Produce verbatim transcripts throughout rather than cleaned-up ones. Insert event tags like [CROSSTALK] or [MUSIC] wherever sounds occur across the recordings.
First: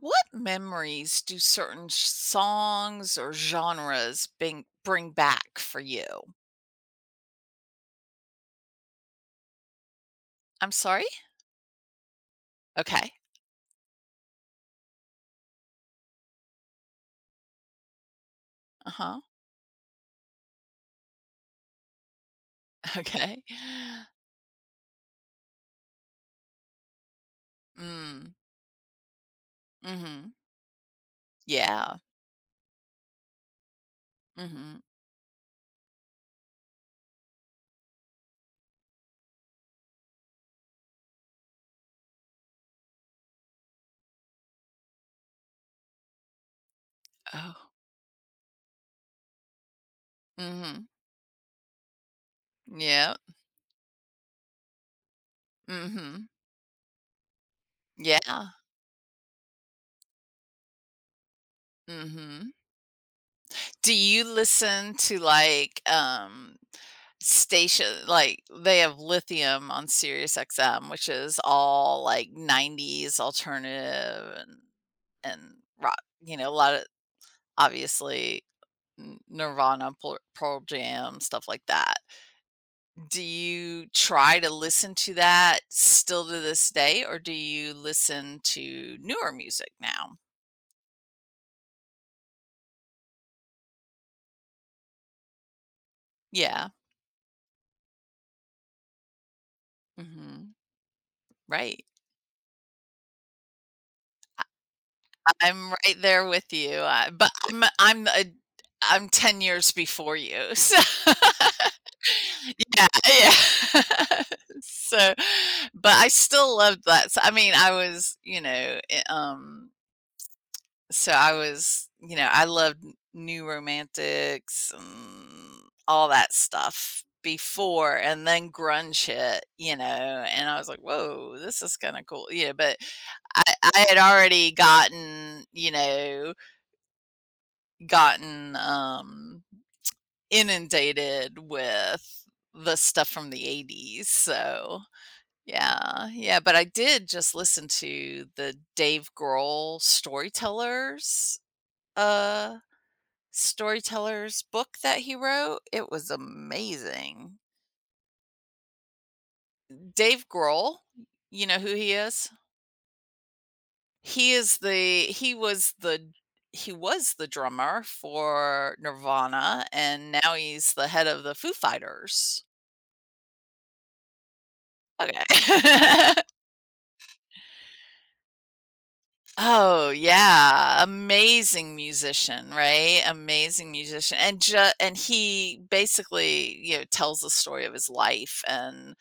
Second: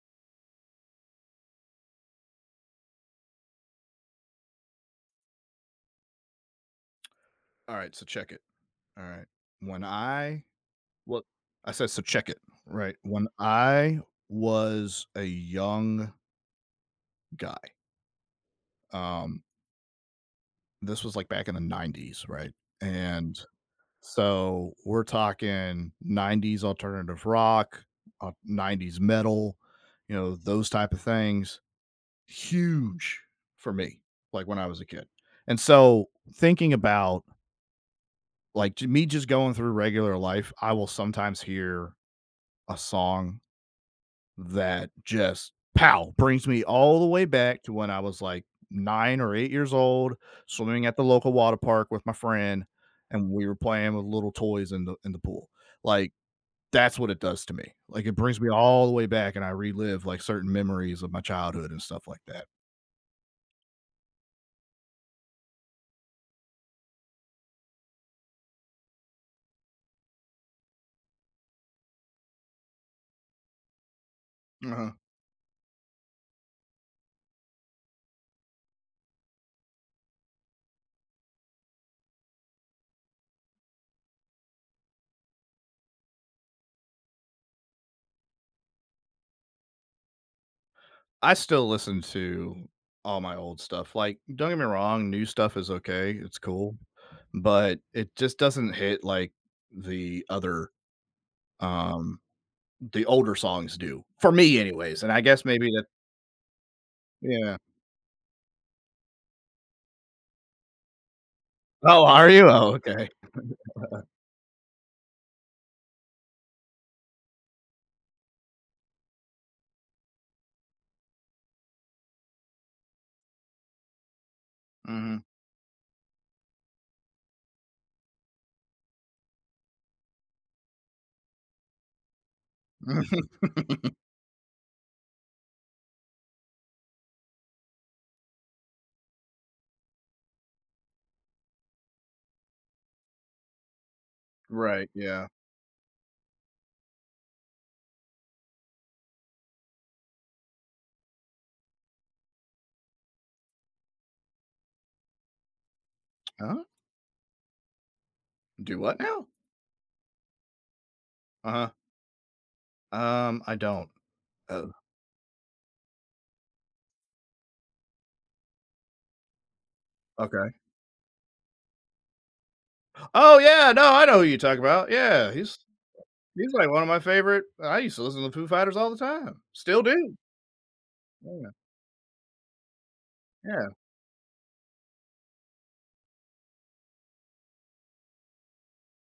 What memories do certain sh- songs or genres bring bring back for you? All right, so check it. All right. When I I'm sorry? Well I said so check it, right? Okay. When I was a young guy, Uh-huh. um, this was, like, back in the ‘nineties, right? [LAUGHS] And Okay. so we're talking ‘nineties alternative rock, uh, Mm. ‘nineties metal, you Mhm. know, those type of things, Yeah. huge for me, like, when I Mhm. was a kid. And so thinking about, like, j me just going through regular life, I will sometimes hear a song that just pow brings me all the way back Oh. to when I was like nine or eight years old, swimming Mhm. at the local water park with my friend, Yeah. and we were playing with little toys in the in the pool. Like, Mhm. that's what it does to me. Like, it brings Yeah. me all the way back and I relive, like, certain memories of my childhood and stuff like that. Mhm. Do you listen to like um station like they have Lithium on Sirius X M, which is all like nineties alternative and Uh-huh. and rock, you know, a lot of obviously N- Nirvana, Pearl Pearl Jam, stuff like that. Do you try to listen to that still to this day, or do you listen to newer music now? I still listen to all my old stuff. Like, don't get me wrong, new stuff is okay, it's Yeah. cool, but it just doesn't hit like the Hmm. other, Right. um the older songs do, for me anyways, and I guess I'm maybe that right there with you, uh, but yeah. I'm I'm a I'm ten years before you, [LAUGHS] so Oh, are you? Oh, yeah, okay. yeah. [LAUGHS] So, but I still loved that So I mean, I was, you know, eh, um, so I was, you know, I loved N New Romantics and Mhm. all that stuff before, and then grunge hit, you know, and I was like, "Whoa, this is kinda cool." Yeah, but I I [LAUGHS] had already gotten, you know, gotten um, inundated with the stuff from the eighties. So, Right, yeah. yeah, yeah. But I did just listen to the Dave Grohl storytellers, uh, storytellers book that he wrote. It was Huh? amazing. Do what now? Dave Grohl, you know Uh-huh. who he is? Um, I don't. He is Oh, the, he was the, he was the drummer for Nirvana, and now okay. he's the head of the Foo Fighters. Oh, yeah, no, I know who you talk about. Yeah, he's Okay. [LAUGHS] he's like one of my favorite I used to listen to the Foo Fighters all the time. Still Oh, do. yeah, Yeah, amazing musician, right? yeah, Amazing musician, and ju and he basically, you know, tells the story of his life and,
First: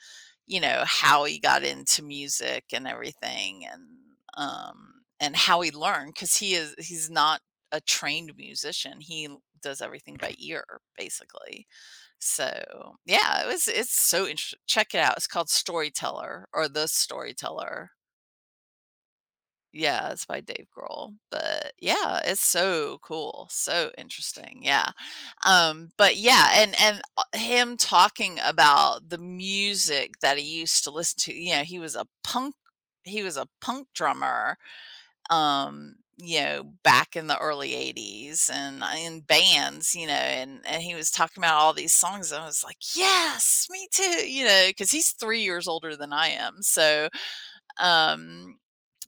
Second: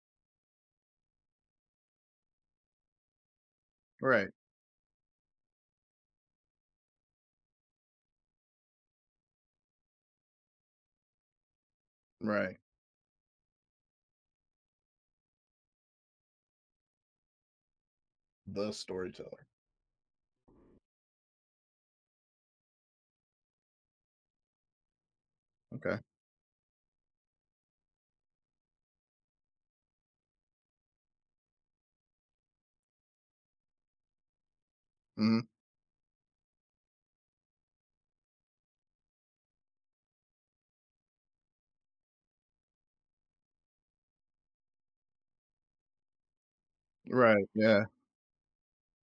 you know, how he got into music and everything, and, right, um, and how he learned, because he is he's not a trained musician. He l does everything by ear, basically. right. So, yeah, it was it's so interesting. Check it out. It's called Storyteller or The Storyteller. The storyteller. Yeah, it's by Dave Grohl, but yeah, it's so cool, so interesting, yeah, um, Okay. but yeah, and and, uh, him talking about the music that he used to listen to, you know, he was a punk he was a punk drummer, Mhm. um, you know, back in the early eighties and, uh, in bands, you know, and and he was talking about all these songs, and I was like, "Yes, me too," you know, because he's three years older than I am, so, Right, yeah. um,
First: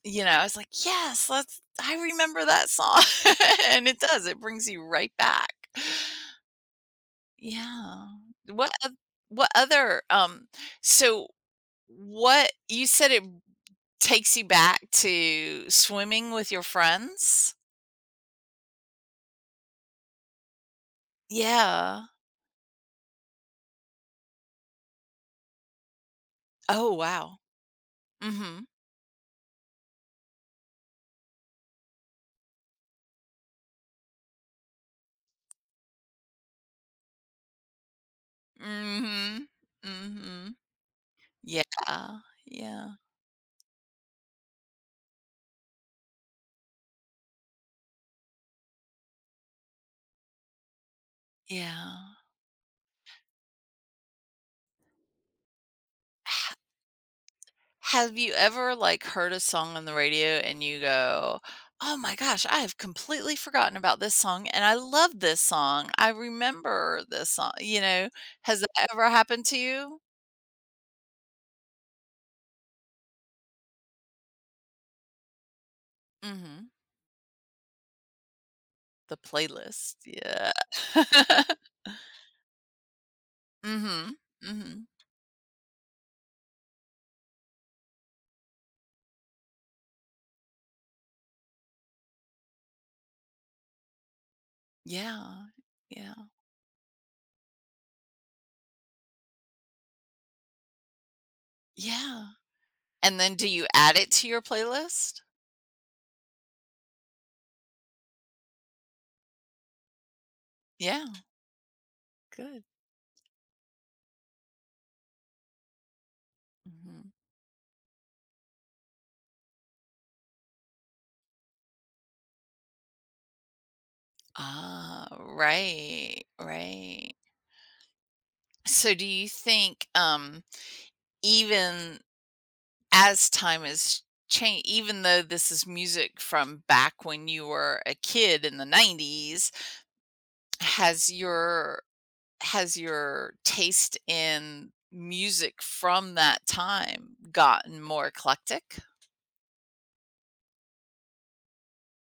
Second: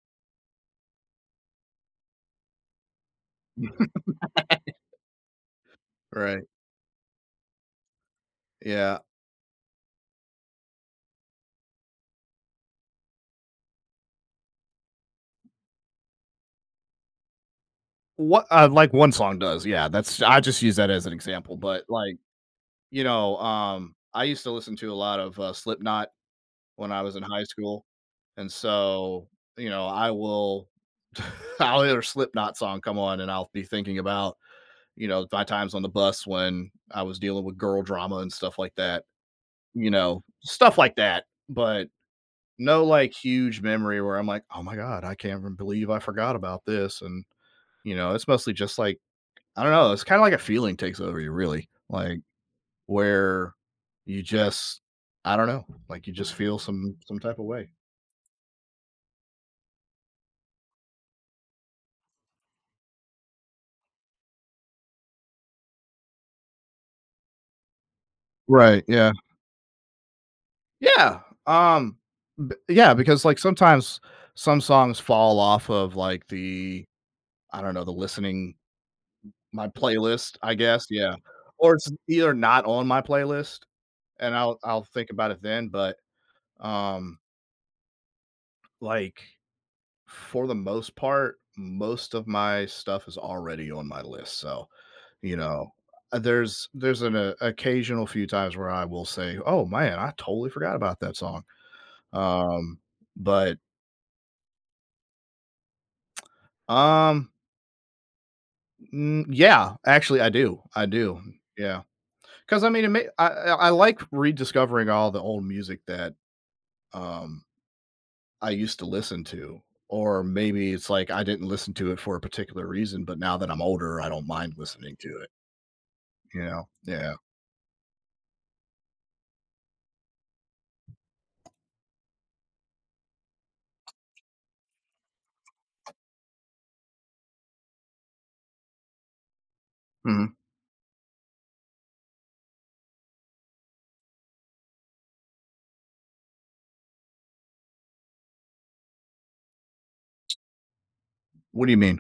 you know, I was like, "Yes, let's I remember that song." [LAUGHS] And it [LAUGHS] does, it brings you right back. Right, Yeah. What oth yeah. what other, um, so what you said, it takes you back to swimming with your friends? What uh, like one song does, yeah, that's I just use that as an example, but, Yeah. like, you know, um, I used to listen to a lot of, uh, Slipknot when Oh, I was in wow. high school, and Mhm. so, you know, I will [LAUGHS] I'll hear a Slipknot song come on, and I'll be thinking about, you know, my times on the bus when I was dealing with girl drama and stuff like that, Mhm. you know, Mhm. stuff like that, Yeah. but no, Yeah. like, huge memory where I'm like, "Oh my god, I can't even believe I forgot about this," and, you know, it's mostly just, like, I don't know, it's kinda like a feeling takes over you really, Yeah. like, where you just I don't know, like, you just feel some some type of way. Have you ever, like, heard a song on the radio and you go, "Oh my gosh, I have completely forgotten about this song, and I love this song. I remember this song." You know, has Right, that ever yeah. happened to you? Yeah, um, b yeah, because, like, sometimes some songs fall off of, like, Mhm. the I don't know, the listening The my playlist, playlist, yeah. I guess, yeah, [LAUGHS] or it's either not on my playlist, Mhm, and I'll I'll mhm. think about it then, but, um, like, for the most part, most of my stuff is already on my list, so you Yeah, know, yeah, uh, there's there's an uh, occasional few times where I will say, "Oh man, I totally forgot about that song." yeah. Um, And then do but you add it to your playlist? um, mm, yeah, actually, I do, I Yeah, do, yeah, good. because I mean, it may, I I I like rediscovering all the old music that Mhm. um I used to listen to, or maybe it's like I didn't listen to it for a particular reason, but now that I'm older, I don't mind listening Ah, to it. right, You know, right. yeah. So do you think, um, even, as time has changed, even though this is music from back when you were a kid in the nineties, Mhm. has your, has your taste in music from that time gotten more eclectic? What do you mean?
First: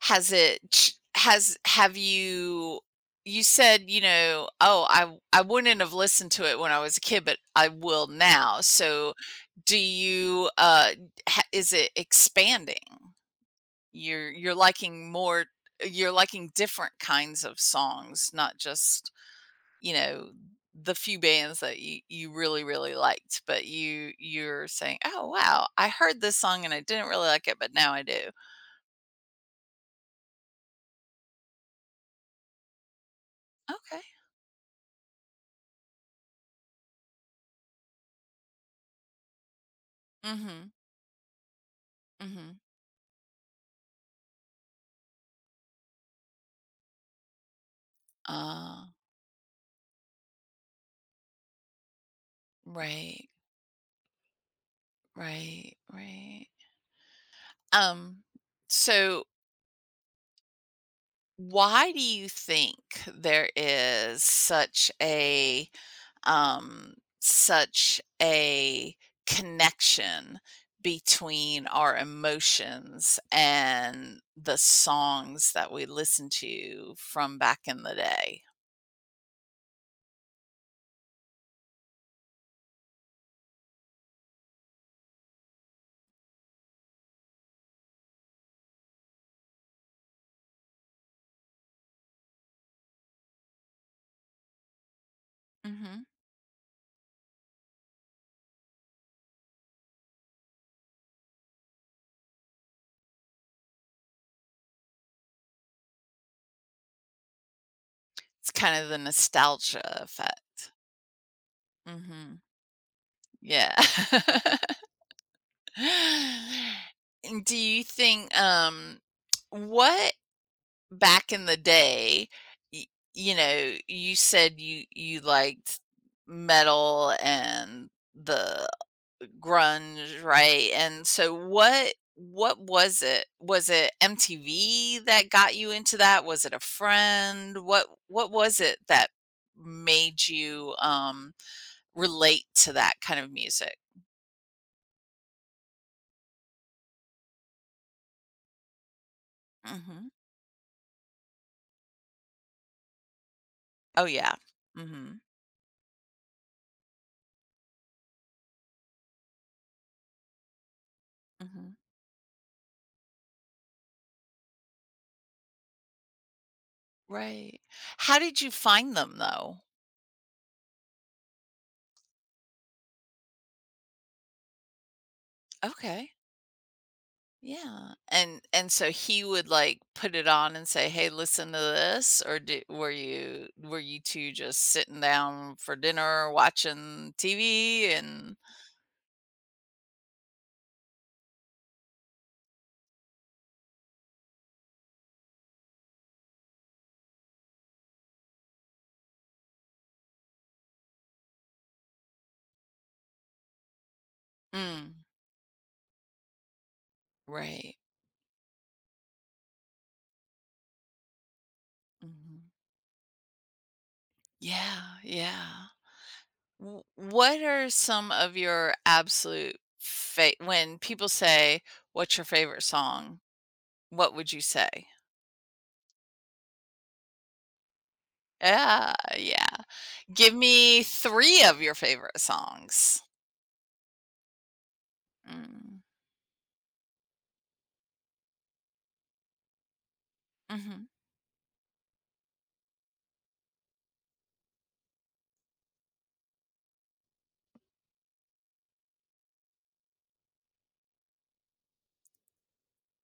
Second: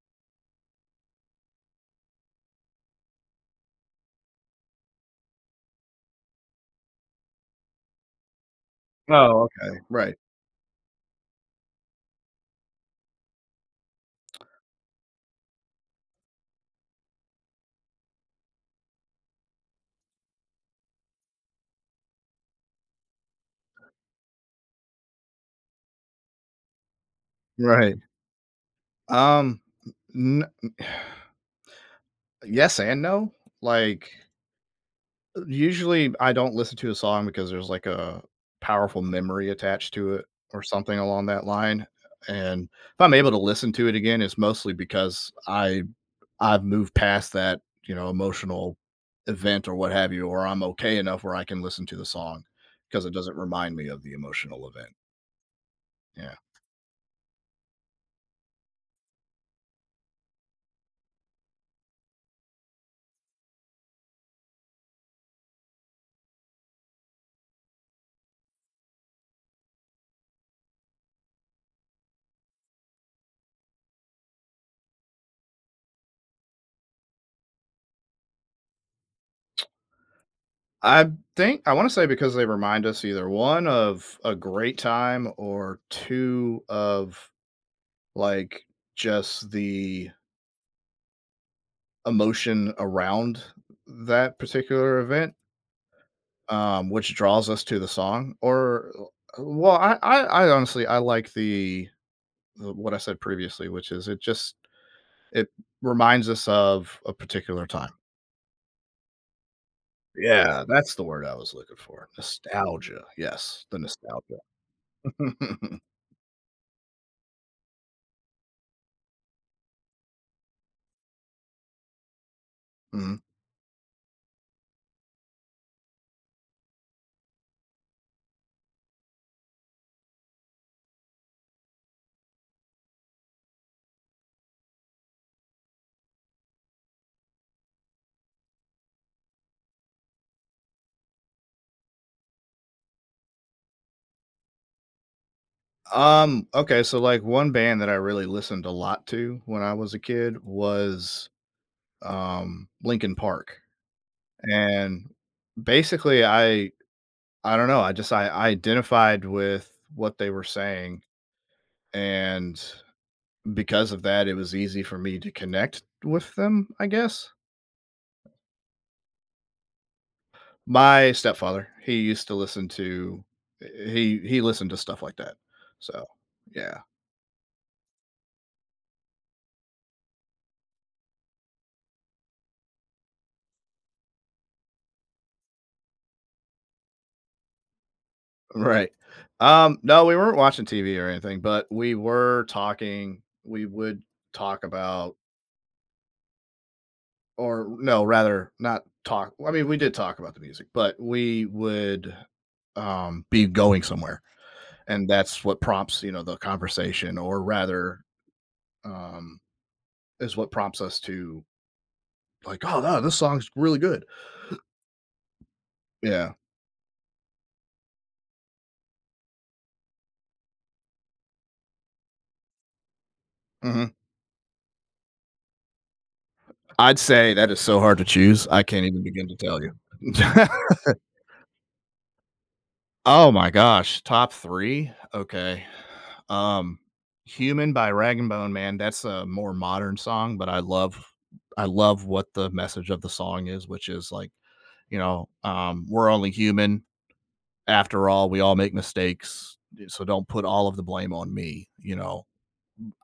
Has it ch Has have you, you said, you know, "Oh, I w- I wouldn't have listened to it when I was a kid, but I will now." So, Oh, do okay, right, you, uh, ha, is it expanding? You're you're liking more, you're liking different kinds of songs, not just, you know, the few bands that you you really, really liked, but you you're saying, "Oh, wow, I heard this song and I didn't really like it, but now right. I do." Um, n yes and no. Okay. Like, usually, I don't listen to a song because there's, like, a powerful memory attached to it or Mhm, something along that line, mhm. and if I'm able to listen to it again, it's mostly because I I've moved past that, you know, emotional Ah, event or what have you, or I'm okay enough where I can listen to the song because it right, doesn't remind me of the emotional event. right, Yeah. right. Um, so why do you think there is such a, um, such a connection between our emotions and the songs that we listened to from back in the day. I think I want to say because they remind us either one of a great time or two of like just the emotion around that particular event, Mhm. um, which draws us to the song. Or uh, well, I, I, I honestly I like the, the what I said previously, which is it just it reminds us of a particular time. It's kind of the nostalgia effect. Yeah, that's the word I was looking for. Mhm. Nostalgia. Yes, Yeah. the nostalgia. [LAUGHS] [LAUGHS] And do you think, um, what, back in the day, y Mhm. you know, you said you you liked metal and the grunge, right? And so what what was it? Was it M T V that got you into that? Was it a friend? What what was it that made you, um, relate to that kind of music? Um, okay, so, like, one band that I really listened a lot to when I was a Mhm. kid was, um, Linkin Park, Oh, yeah. and, Mhm. basically, I I don't know, I just I I identified with what they were saying, Mhm. and because of that, it was easy for me to connect with them, I guess. Right. How did you find them, though? My stepfather, he used to listen to he he listened to stuff like that, so, Okay. yeah. Yeah. And and so he would like put it on and say, "Hey, listen to this," or did, were you were you two just sitting down for dinner watching T V and Right. Um, no, we weren't watching T V or anything, but we were talking. We would talk about, or no, rather, not talk. I mean, we did talk about the music, but we would um, be going somewhere, mm, and that's what prompts you know the conversation, or right. rather, um, is what prompts us to Hmm. like, oh no, this song's really good. Yeah, yeah. Yeah. W- What are some of your absolute fa- when people say, "What's your favorite song?" Hmm. What would you say? I'd say that is so hard to choose. I can't Yeah, even begin to yeah. tell you. Give [LAUGHS] me three of your favorite songs. Oh my gosh, top three? Okay. Mm. Um, "Human" by Rag& and Bone Man, that's a more modern song, but I Hmm. love I love what the message of the song is, which is like, you know, um, "We're only human. After all, we all make mistakes, eh, so don't put all of the blame on me," you know,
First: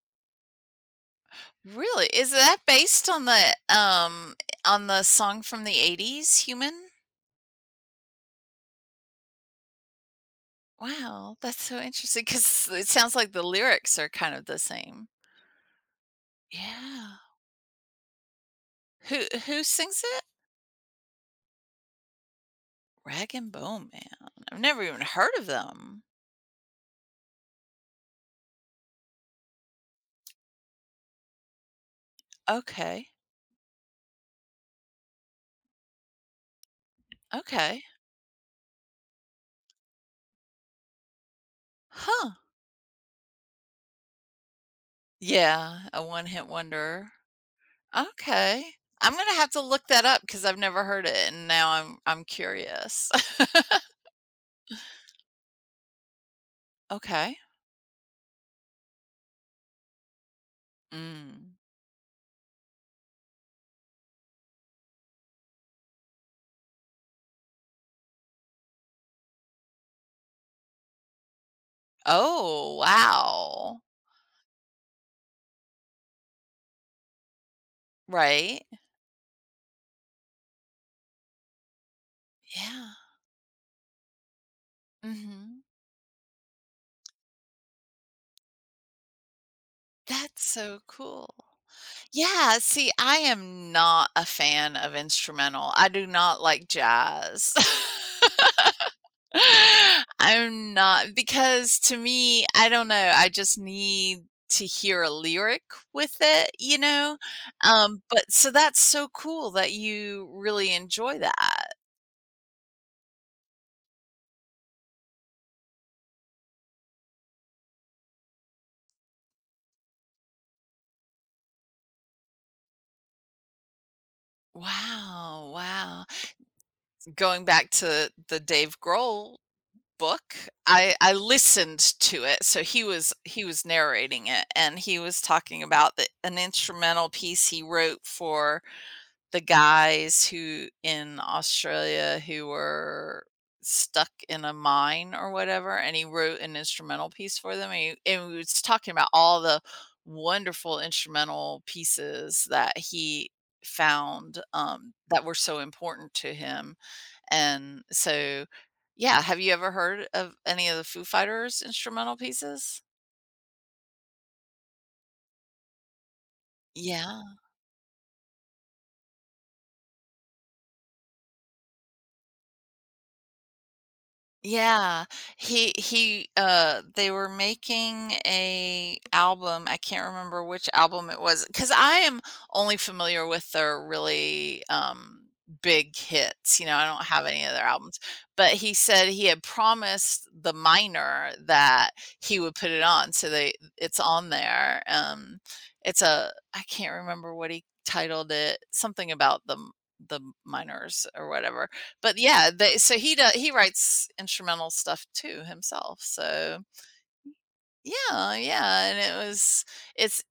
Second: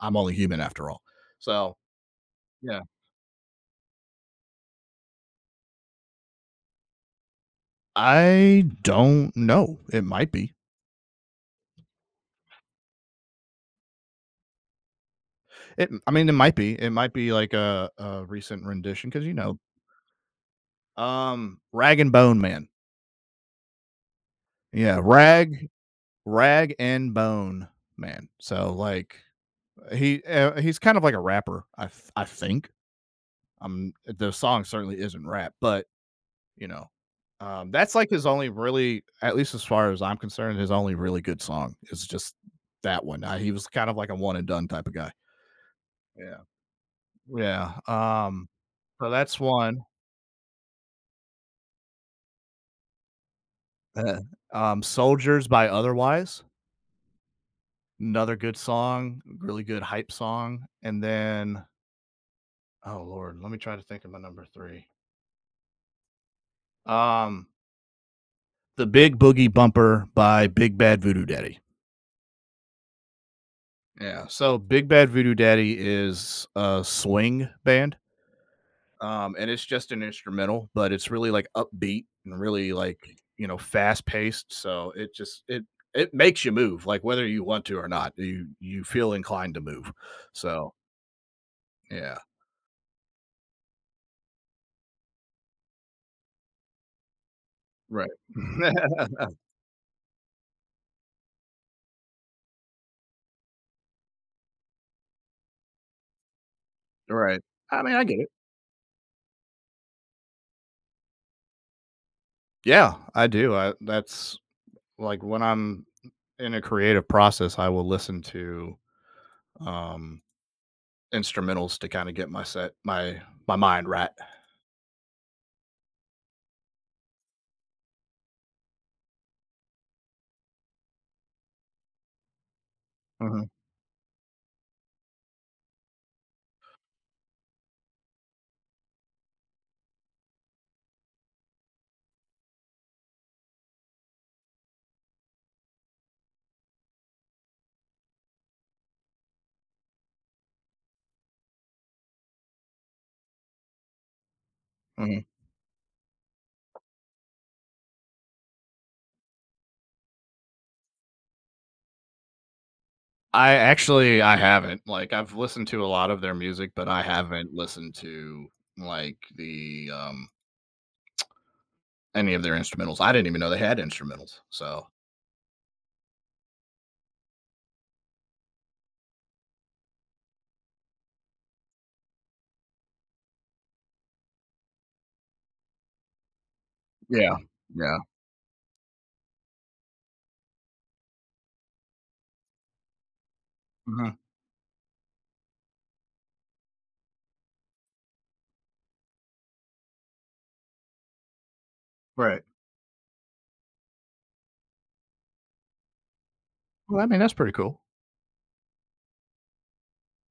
"I'm only human after all." So, Really? Is that yeah. based on the, um, on the song from the eighties, Human? I don't know. It might be. Wow, that's so interesting because it sounds like the lyrics are kind of the same. It I mean, it might be. It Yeah. might be like a a recent rendition Who because, you know, who sings it? Um, Rag and Bone Man. Rag& and Bone Man. I've never even Yeah, heard of Rag them. Rag and Bone Man. So like he uh, he's kind of like a rapper. I th- I think. Okay. Um, the song certainly isn't rap, but you know, um, Okay. that's like his only really, at least as far as I'm concerned, his only really good song is Huh. just that one. Uh, he was kind of like a one and done type of guy. Yeah, a Yeah, one-hit wonder. yeah. Um, Okay. so I'm gonna that's have to one. look that up because 'cause I've never heard it, and now I'm I'm curious. [LAUGHS] Uh, um, Soldiers by Otherwise. Okay. Another good song, really good hype song, and Mm. then oh lord, let me try to think of my number three. Um, The Big Boogie Bumper by Big Bad Voodoo Daddy. Oh, wow. Yeah, so Big Bad Voodoo Daddy is a swing band, Right? um, and it's just an instrumental, but it's really, like, upbeat and really, Yeah. like, you know, fast-paced, so it just Mhm. it it makes you move, like, whether you want to or not, you you feel inclined to move. That's So, so cool. yeah, Yeah, see, I am not a fan of instrumental. I do not like jazz. right. [LAUGHS] [LAUGHS] I'm not, because to me, I don't know, I just need to hear a lyric with it, you know? Right. I mean, Um, I get it. but so that's so cool that you really enjoy that. Yeah, I do. I that's like when I'm in a creative process, I will listen to um instrumentals to kind of get my set my my mind right. Wow, wow. Going back to the Dave Grohl book. I I listened to it, so he was he Mhm, was narrating it, and he was talking about the an instrumental piece he wrote for the guys who in Australia who were stuck in a mine or whatever, and he wrote an instrumental piece for them. And he, and he was talking about all the wonderful instrumental pieces that he found, um, that mhm. were so important to him. And so, yeah, have you ever heard of any of the Foo Fighters instrumental pieces? I actually I haven't. Like, I've listened to a lot of their music, but I Yeah. haven't listened to like the um any of their instrumentals. I didn't even know they had instrumentals. So Yeah, he he uh they were making a album. I can't remember which album it was, cause I am only familiar with their really, um, big hits. You know, I don't have yeah, any of their albums. yeah, But he said he had promised the minor that he would put it on. So they it's mhm, on there. Um, it's a, I can't remember what he titled it. Something about the m- the minors or whatever, but right. yeah, they so he doe he writes instrumental stuff too himself, so Well, I mean, that's pretty cool. yeah, yeah, and it was it's,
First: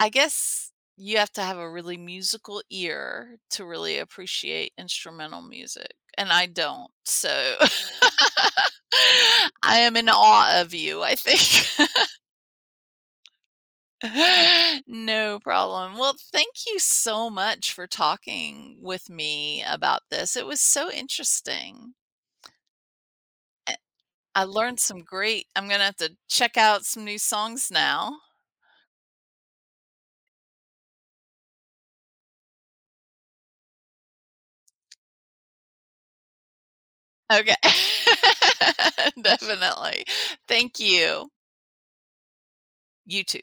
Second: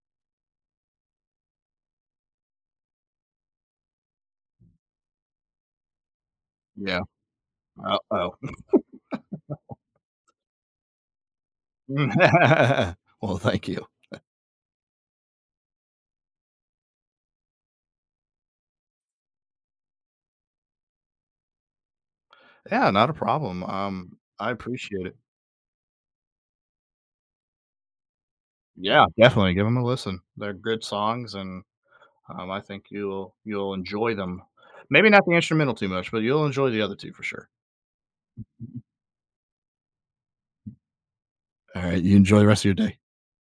I guess you have to have a really musical ear to really appreciate instrumental music, and I don't, Yeah, so uh-oh. [LAUGHS] I am in awe of you, I think. [LAUGHS] [LAUGHS] Well, thank you. No problem. Well, thank you so much for talking with me about this. It was so interesting. Yeah, not a problem, um, I I learned some appreciate it. great I'm gonna have to check out some new songs now. Yeah, definitely give them a listen. They're good songs, and, um, I think you'll you'll enjoy them. Maybe not the instrumental too much, but you'll enjoy the other two for sure. Okay. [LAUGHS] Definitely. Thank you. Alright, you enjoy the rest of your day. You too.